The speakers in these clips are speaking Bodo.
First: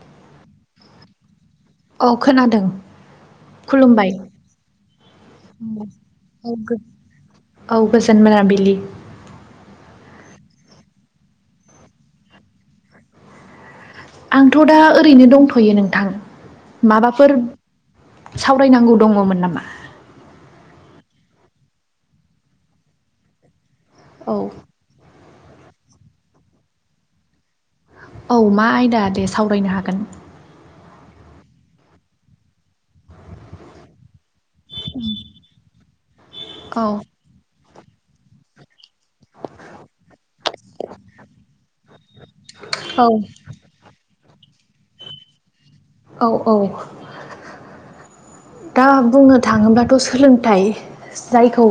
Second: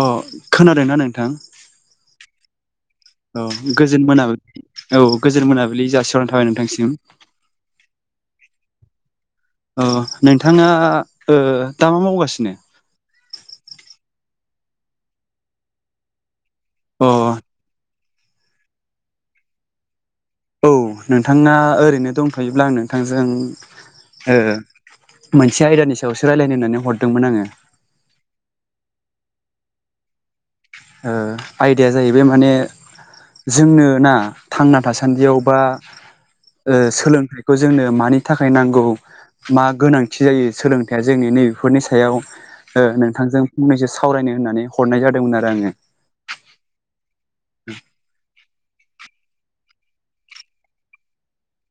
अ खोनादोंना नोंथां। औ खोनादों। औ गोजोन खुलुमबाय मोनाबिलि औ गोजोन मोनाबिलि जासिह'नाय थाबाय नोंथांसिम। औ गोजोन मोनाबलि। ओ नोंथाङा ओ दा मा मावगासिनो? आंथ' दा ओरैनो दंथ'यो नोंथां अ माबाफोर सावरायनांगौ दङमोन नामा? औ नोंथाङा ओरैनो दंथ'योब्ला आं नोंथांजों औ ओ मोनसे आयदानि सायावसो रायज्लायनो होननानै हरदोंमोन आङो। औ मा आयदा दे सावरायनो हागोन। ओ आयदाया जाहैबाय माने जोंनो ना थांना थासान्दियाव बा ओ औ सोलोंथाइखौ जोंनो मानि थाखाय नांगौ मा गोनांथि जायो सोलोंथाइया जोंनि नैबेफोरनि सायाव ओ औ नोंथांजों फंनैसो सावरायनो होननानै हरनाय जादोंमोन आरो आङो। औ औ दा बुंनो थाङोब्लाथ' सोलोंथाइ जायखौ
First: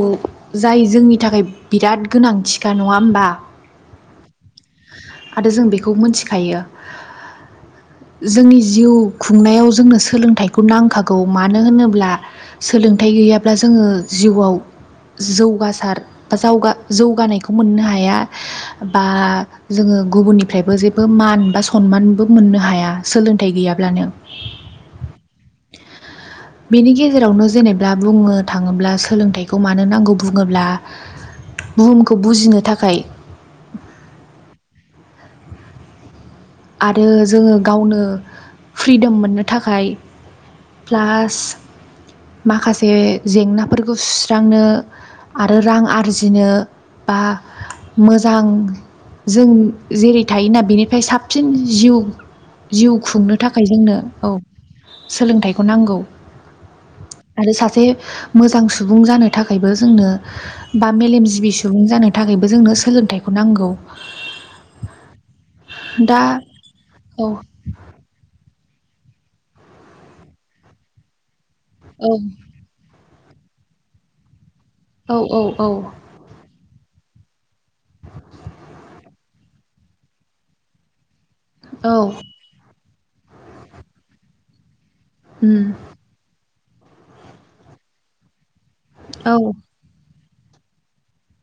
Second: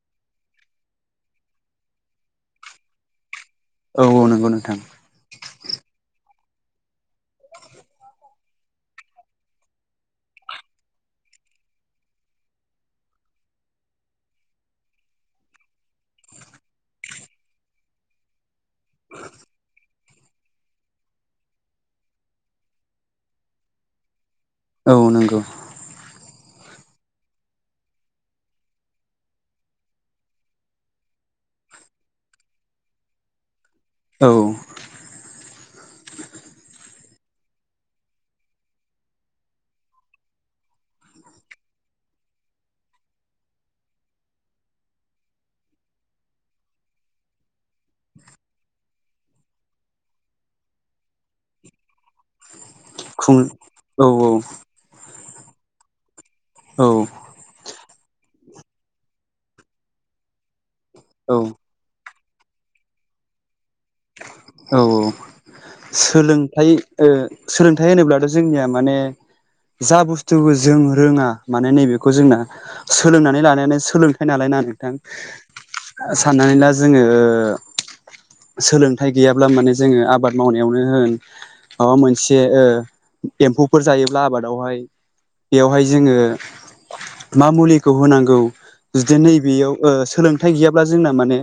जाय जोंनि थाखाय बि बिराद गोनांथिखा नङा होमबा। औ औ नंगौ नों आरो जों बेखौ मोनथिखायो। जोंनि जिउ खुंनायाव जोंनो सोलोंथाइखौ नांखागौ मानो होनोब्ला सोलों थाइ गैयाब्ला जोङो जिउआव जौगासार बा जावगा जौगानायखौ मोननो हाया। बा जोङो गुबुननिफ्रायबो जेबो मान बा सनमानबो मोननो हाया। सोलोंथाइ गैयाब्लानो औ नंगौ बेनि गेजेरावनो जेनेबा बुंनो थाङोब्ला सोलोंथाइखौ मानो नांगौ बुङोब्ला बुहुमखौ बुजिनो थाखाय औ। आरो जोङो गावनो फ्रिदम मोननो थाखाय प्लास माखासे जेंनाफोरखौ सुस्रांनो आरो रां आरजिनो बा मोजां जों जेरै थायोना बेनिफ्राय साफ साबसिन जिउ जिउ खुं खुंनो थाखाय जोंनो औ सोलोंथाइखौ नांगौ। औ आरो सासे मोजां सुबुं जानो थाखायबो जोंनो बा औ मेलेमजिबि सुबुं जानो थाखाय थाखायबो जोंनो सोलोंथाइखौ नांगौ। औ औ। दा सोलोंथाइ ओ औ सोलोंथाइ होनोब्लाथ' जोंनिया माने जा बुस्थुखौ जों रोङा माने औ नैबेखौ जोंना सोलोंनानै लानायानानै सोलोंथाइ नालाय ना नोंथां? औ औ औ साननानै ला जोङो सोलोंथाइ गैयाब्ला माने जोङो आबाद मावनायावनो होन माबा औ मोनसे ओ एम्फौफोर जायोब्ला आबादावहाय उम बेयावहाय जोङो मा मुलिखौ होनांगौ जुदि औ नैबेयाव सोलों ओ हथाय गैयाब्ला जोंना माने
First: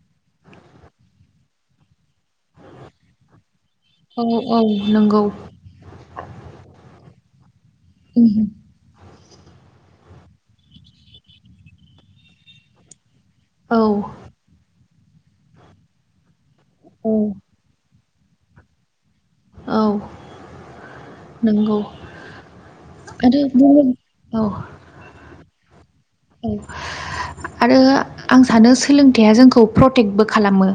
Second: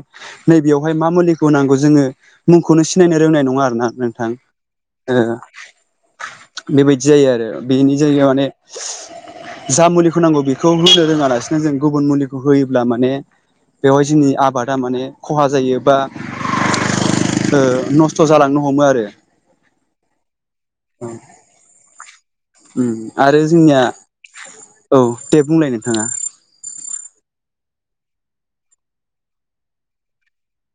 नैबेयावहाय मा मुलिखौ नांगौ जोङो मुंखौनो सिनायनो रोंनाय नङा आरो। ना औ नोंथां औ ओ नंगौ बेबायदि जायो आरो। बेनि जायायाव उम माने जा मुलिखौ नांगौ। बेखौ होनो रोङा लासिनो जों गुबुन मुलिखौ होयोब्ला माने औ बेवहाय जोंनि आबादा माने खहा जायो बा ओ औ नस्थ नस्थ' जालांनो हमो आरो। औ नंगौ। उम आरो जोंनिया बुंनो औ औ दे बुंलाय नोंथाङा। औ। आरो आं सानो सोलोंथाइया जोंखौ प्रटेक्टबो खालामो।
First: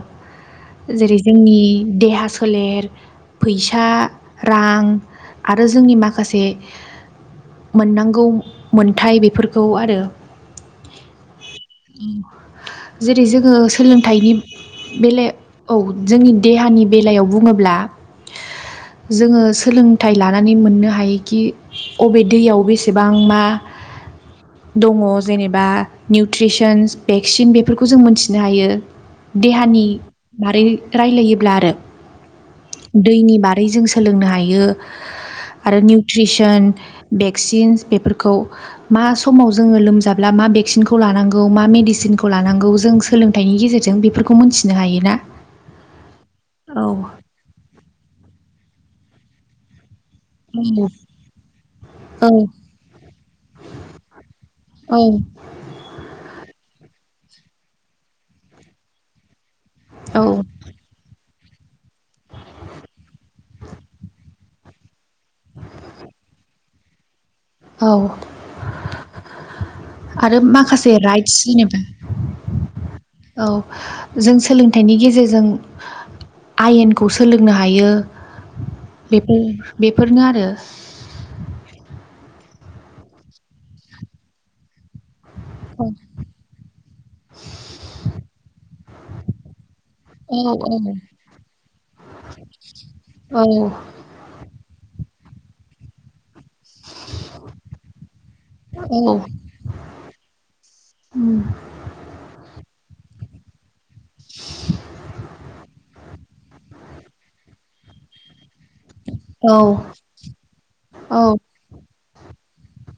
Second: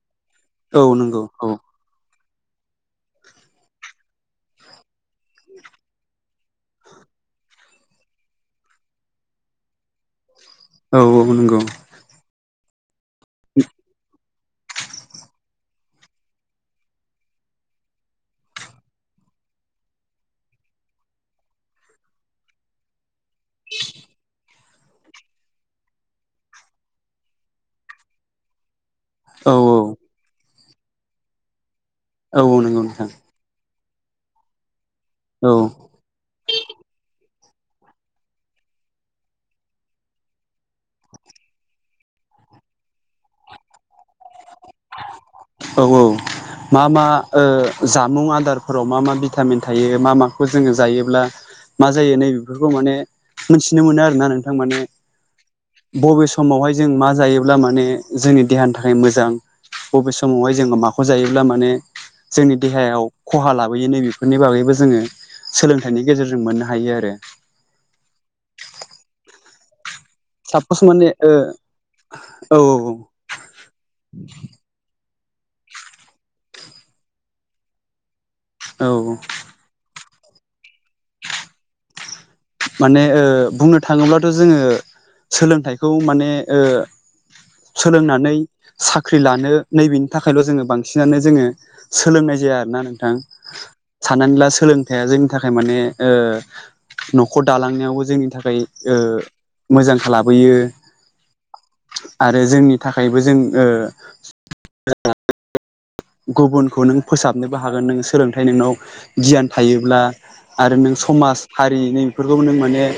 औ जेरै नंगौ औ जोंनि देहा सो फोलेर फैसा रां आरो जोंनि माखासे मोननांगौ मोनथाय बेफोरखौ आरो। औ औ नंगौ। जेरै जोङो सोलोंथाइनि बेले औ। जोंनि देहानि बेलायाव बुङोब्ला जोङो सोलोंथाइ लानानै मोननो हायोखि अबे दैयाव बेसेबां मा? मा दं। जेनेबा निउट्रिसन भेक्सिन बेफोरखौ जों मोनथिनो हायो। औ देहानि बारै रायलायोब्ला आरो। औ औ नंगौ नोंथां दैनि बारै जों सोलोंनो हायो। औ आरो निउट्रिसन बे [unintelligible] बेफोरखौ मा स'मआव जोङो लोमजा मा भेकसिनखौ लानांगौ मा मेडिसिन लानांगौ जों सोलोंथायनि गेजेरजों बेफोरखौ मोनथिनो हायोना औ औ मा औ मा ओ जामुं आदार? फोरफोराव मा मा भिटामिन थायो मा माखौ जोङो जायोब्ला मा जायो औ नैबेफोरखौ माने मोनथिनो मोनो आरोना नोंथां माने। औ बबे समावहाय जों मा जायोब्ला माने जोंनि देहानि थाखाय मोजां बबे औ समावहाय जोङो माखौ जायो? अब्ला माने जोंनि देहायाव खहा लाबोयो नैबेफोरनि बागैबो जोङो सोलोंथाइनि गेजेरजों मोननो हायो आरो। औ। आरो सापस माखासे माने ओ राइटस जेनेबा औ औ। जों सोलोंथाइनि गेजेरजों जों आयेन सोलोंनो हायो। औ बेफोर बेफोरनो आरो। माने बुंनो थाङोब्लाथ' जोङो सोलोंथाइखौ माने ओ सोलोंनानै साख्रि लानो नैबेनि थाखायल' औ जोङो बांसिनानो जोङो सोलोंनाय जाया आरो ना नोंथां औ साननानै ला सो लोंथाइया जोंनि थाखाय माने ओ न'खर दालांनायावबो जोंनि थाखाय ओ मोजां लाबोयो उम आरो जोंनि थाखायबो जोंं ओ [unintelligible] गुबुनखौ नों फोसाबनोबो हागोन नों सोलों ओमफ्राय नोंनाव गियान औ थायोब्ला आरो नों औ समाज हारिनि नों बेखौबो नों माने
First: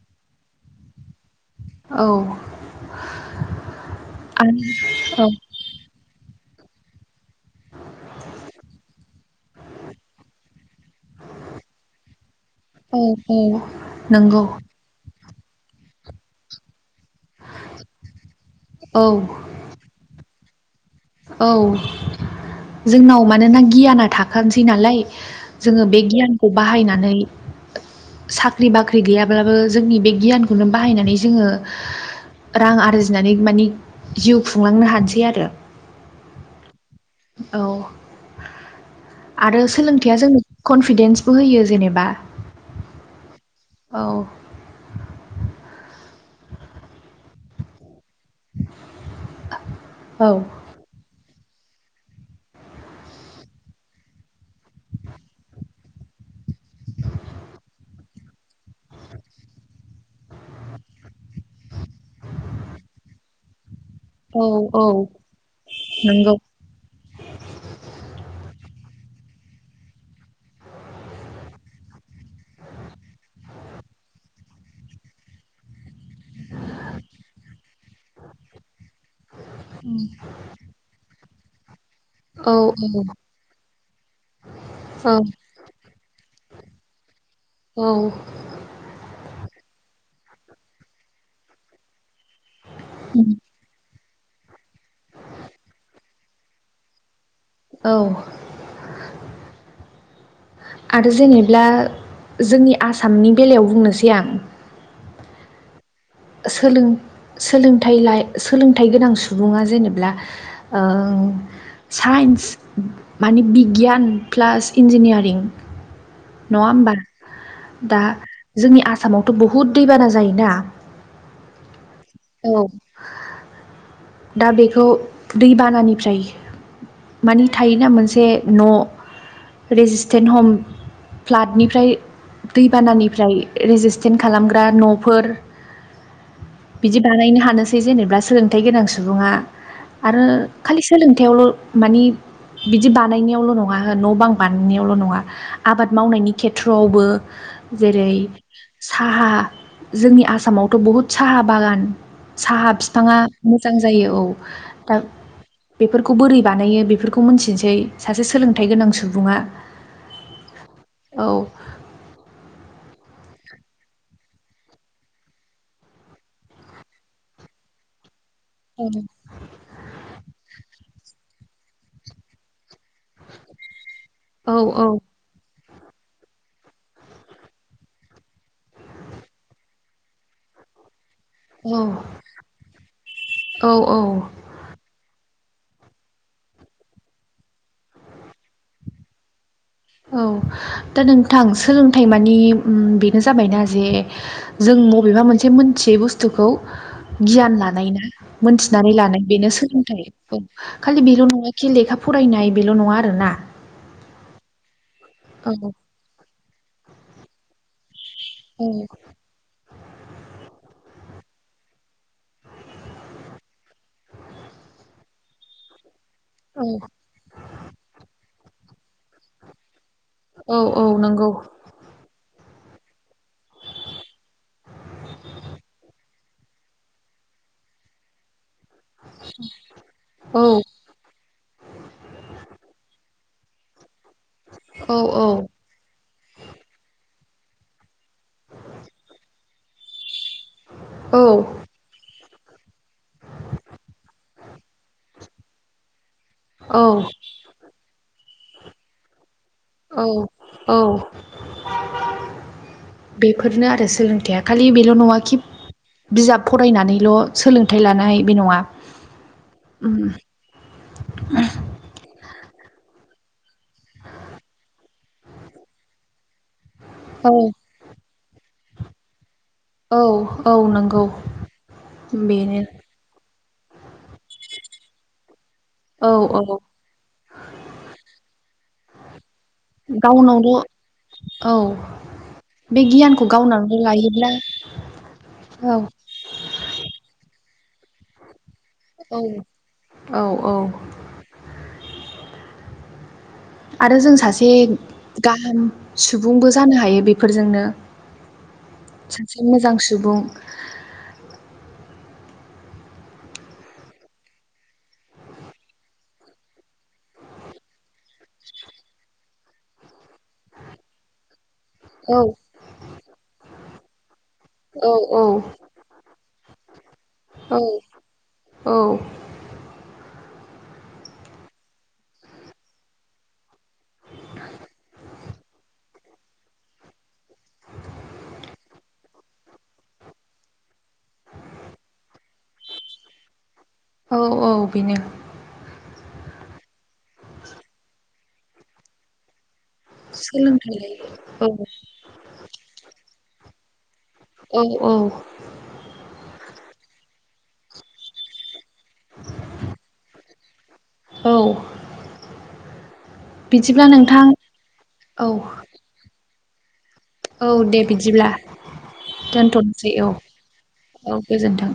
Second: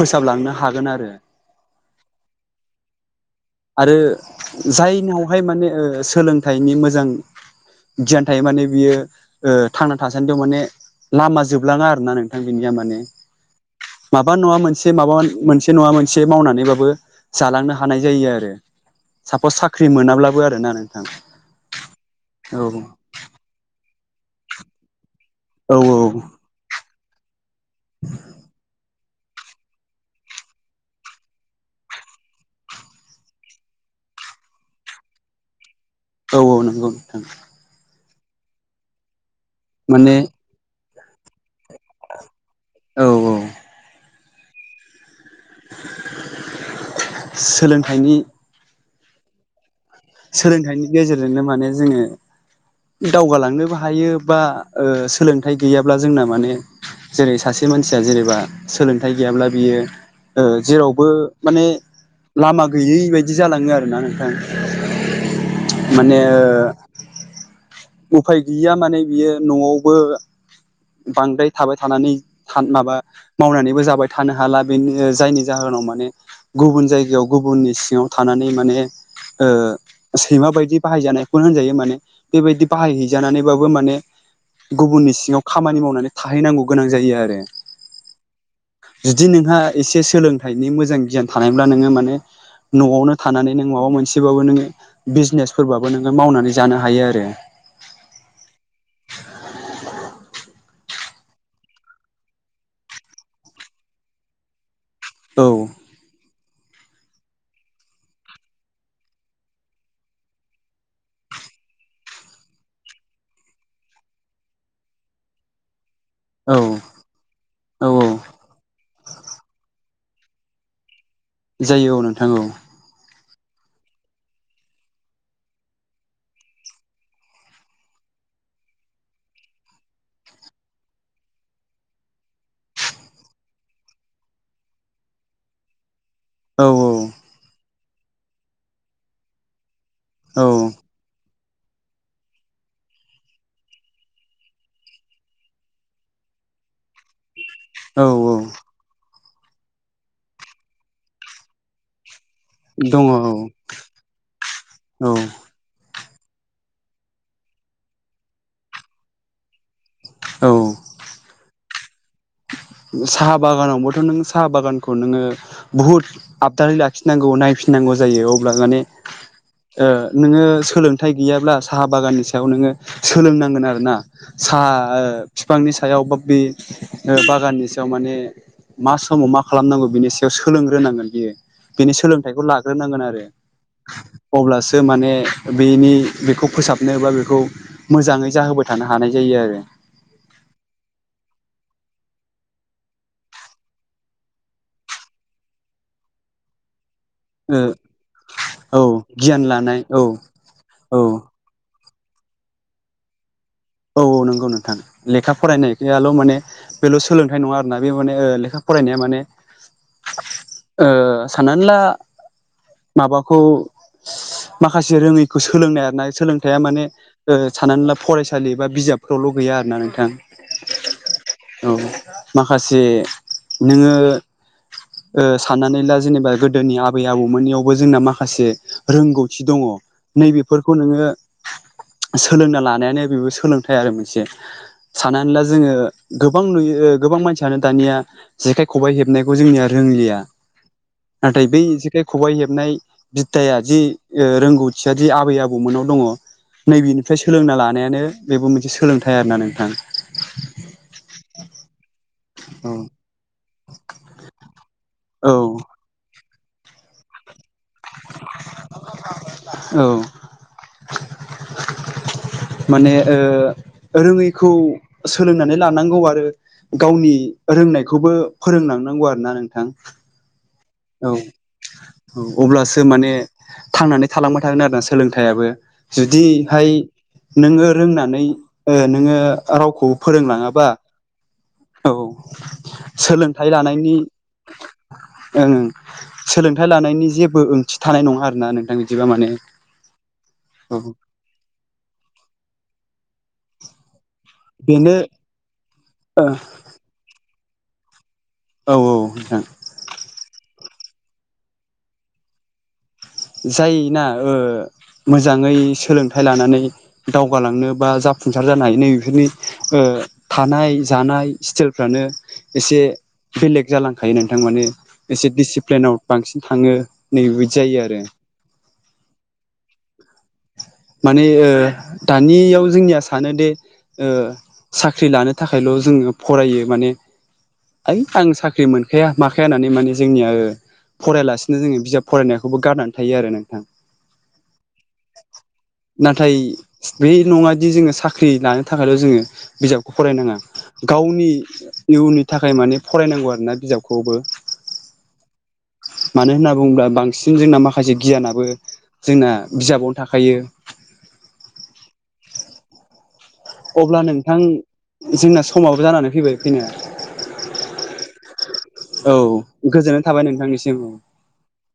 फोसाबलांनो हागोन आरो औ आरो जायनिवहाय औ माने ओ सोलोंथाइनि मोजां गियान थायो माने बियो ओ थांना थासानदियाव माने लामा जोबलाङा आरोना नोंथां बिनिया माने औ माबा नंगौ नङा मोनसे माबा मोनसे नङा मोनसे मावनानैबाबो जालांनो हानाय ओ, औ सापस साख्रि मोनाब्लाबो आरोना नों। औ जोंनाव मानोना गियाना थाखानोसै नालाय। औ जोङो बे गियानखौ बाहायनानै साख्रि बाख्रि गैयाब्लाबो जोंनि बे गियानखौनो बाहायनानै जोङो रां आरजिनानै मानि जिउ खुंलांनो हानोसै आरो। औ औ नंगौ नोंथां। औ आरो सोलोंथाया माने जोंनो कनफिदेन्स बो होयो जेनेबा औ औ औ सोलोंथाइनि [inaudible] [unintelligible] सोलोंथाइनि गेजेरजोंनो माने जोङो दावगालांनोबो हायो बा सोलोंथाइ गैयाब्ला जोंना माने जेरै सासे मानसि ज जेनेबा सोलोंथाइ गैयामोनब्ला बियो ओ जेरावबो माने लामा गैयै बायदि जालाङो आरो ना नोंथां। औ औ माने नोंगौ। ओ उफाय गैया माने बियो न'आवबो बांद्राय थाबाय थानानै माबा मावनानैबो जाबाय थानो हाला बेनि जायनि जाहोनाव माने गुबुन जायगायाव गुबुननि सिङाव थानानै माने ओ औ सैमा बायदि बाहायजानायखौनो होनजायो माने औ बेबायदि बाहायहैजानानैबाबो माने औ गुबुननि सिङाव खामानि मावनानै थाहैनांगौ गोनां जायो आरो औ जुदि नोंहा एसे सोलोंथाइनि मोजां गियान थानायब्ला नोङो माने न'आवनो थानानै नों माबा मोनसे मोनसेबाबो नोङो बिजनेसफोरबाबो नोङो मावनानै जानो हायो आरो औ आरो जेनेब्ला जोंनि आसामनि बेलायाव बुंनोसै आं औ सोलों सोलोंथाइ लाइ सोलोंथाइ गोनां सुबुङा जेनेब्ला ओ सा साइन्स माने बिगियान प्लास इन्जिनियारिं [inaudible] नङा होमबा औ दा जोंनि आसामावथ' बहुद दैबाना जायोना जायो औ नोंथां औ दा बेखौ दैबानानिफ्राय मानि थायोना मोनसे न' रेजिस्टेन्ट हम फ्लादनिफ्राय दैबानानिफ्राय रेजिस्टेन खालामग्रा न'फोर औ बिदि बानायनो हानोसै जेनेबा सोलोंथाइ गोनां सुबुंङा आरो औ खालि सोलोंथायावल मानि बिदि बानायनायावल नंङा हो न'बां बानायनायावल नंङा आबाद मावनायनि खेथ्रआवबो औ जेरै औ साहा जोंनि आसामावथ बहुद साहा बागान साहा दङ फिफांङा औ मोजां जायो औ दा औ फोरखौ बोरै बानायो बेफोरखौ मिथिनोसै सासे सोलोंथाइ गोनां सुबुंङा औ औ साहा बागानावबोथ नों साहा बागानखौ नोंङो बुहुत आबदारि लाखिनांगौ नायफिननां गौ जायो अब्ला मानि औ ओ नोंङो सोलों थाय गैयाब्ला साहा बागाननि सायाव नोंङो सोलोंनांगोन आरो ना औ सा ओ फांनि सायाव बा बे ओ बा गाननि सायाव माने मा समाव मा खालामनांगौ बिनि सायाव सोलोंग्रोनांगोन। बियो औ बिनि सोलोंथाइखौ लाग्रोनांगोन आरो औ औ अब्लासो माने बेनि बेखौ फोसाबनो बा बेखौ मोजांङै जाहोबाय थानो हानाय जायो आरो। औ दा नोंथां सोलोंथाइ मानि बेनो जाबायना जे जों मबेबा मा से मोनसे मोनथियै बुस्थुखौ गियान ओ लानाय ना औ मोनथिनानै लानाय गियान बेनो लानाय सोलोंथाइ औ औ खालि बेल नंङा खि लेखा फरायनाय बेल नंङा आरो ना। औ औ नंगौ नोंथां लेखा फरायनायाल माने बेल सोलोंथाइ नंङा आरो ना बे माने ओ लेखा औ फरायनाया माने ओ साननानै ला माबाखौ माखासे रोंङैखौ सोलोंनाय आरो ना सोलोंथाया औ माने ओ साननानै ला फरायसालि बा बिजाबफोरावल गैया आरो ना नों औ औ नोंगौ। माखासे नोंङो ओ साननानै ला जेनेबा गोदोनि आबै आबौ मोननियावबो जोंना माखासे रोंगौथि दंङ औ नैबेफोरखौ नोंङो सोलोंना लानायानो बेबो सोलोंथाइ आरो मोनसे औ औ साननानै ला जोंङो गोबां नुयो ओ गोबां मानसि आरो दानिया जेखाइ खबाइ हेबनायखौ जोंनिया रोंलिया औ नाथाय बै जेखाइ खबाइ हेबनाय बिध्दाया जि ओ रोंगौथिया दि आबै आबौ मोनाव दंङ, औ नैबेनिफ्राय सोलोंना लानायानो बेबो मोनसे सोलोंथाइ आरो ना नों औ औ औ बे फोरनो आरो सोलोंथाया खालि बेल नंङा खि बिजाब फरायनानैल सोलों थाय लानाय बे नंङा औ उम माने ओ रोंङैखौ सोलोंनानै लानांगौ आरो गावनि औ रोंनायखौबो फोरोंलांनांगौ आरो ना नों औ औ नंगौ औ औ बेनो अब्लासो माने थांनानै थालांबाय थागोन आरो ना सोलोंथायाबो औ औ जुदिहाय नोंङो रोंनानै ओ नोंङो रावखौबो गावनावल' फोरोंलांङाबा औ बे गियानखौ सोलोंथाइ गावनानै लानायनि लायोब्ला ओं औ सोलोंथाइ लानायनि जेबो ओंथि थानाय नंङा आरोना नों नों बिदिबा औ माने औ आरो जों सासे बेनो गाहाम ओ सुबुंबो जानो हायो बेफोरजोंनो औ नोंथां सासे मोजां सुबुं जायोना ओ मोजांङै सोलोंथाइ लानानै दावगालांनो बा जा फुंसार जानो हायो नैबेफोरनि ओ थानाय जानाय स्टेइलफ्रानो औ एसे बेलेग जालां थायो नोंथां माने औ औ एसे डिसिप्लिनाव बांसिन थाङो नै बायदि औ जायो आरो औ माने दानियाव जोंनिया सानो दे ओ साख्रि लानो थाखायल' जोङो फरायो माने ओइ आं साख्रि मोनखाया माखाया होननानै माने जोंनिया ओ फरायलासिनो जोङो बिजाब फरायनायखौ औ औ बेनो। नाथाय बे नङादि जोङो साख्रि लानो थाखायल' जोङो बिजाबखौ फरायनाङा सोलोंथाइ गावनि लायो औ इयुननि थाखाय माने फरायनांगौ आरोना बिजाबखौ खौबो औ मानो होनना बुङोब्ला बांसिन जोंना माखासे गियानाबो जोंना बिजाबावनो थाखायो। औ अब्ला नोंथां औ जोंना समाबो जानानै फैबाय फैनाया औ दे बिदिब्ला। औ दोनथ'नोसै गोजोननाय औ थाबाय नोंथांनिसिम। औ गोजोन्थों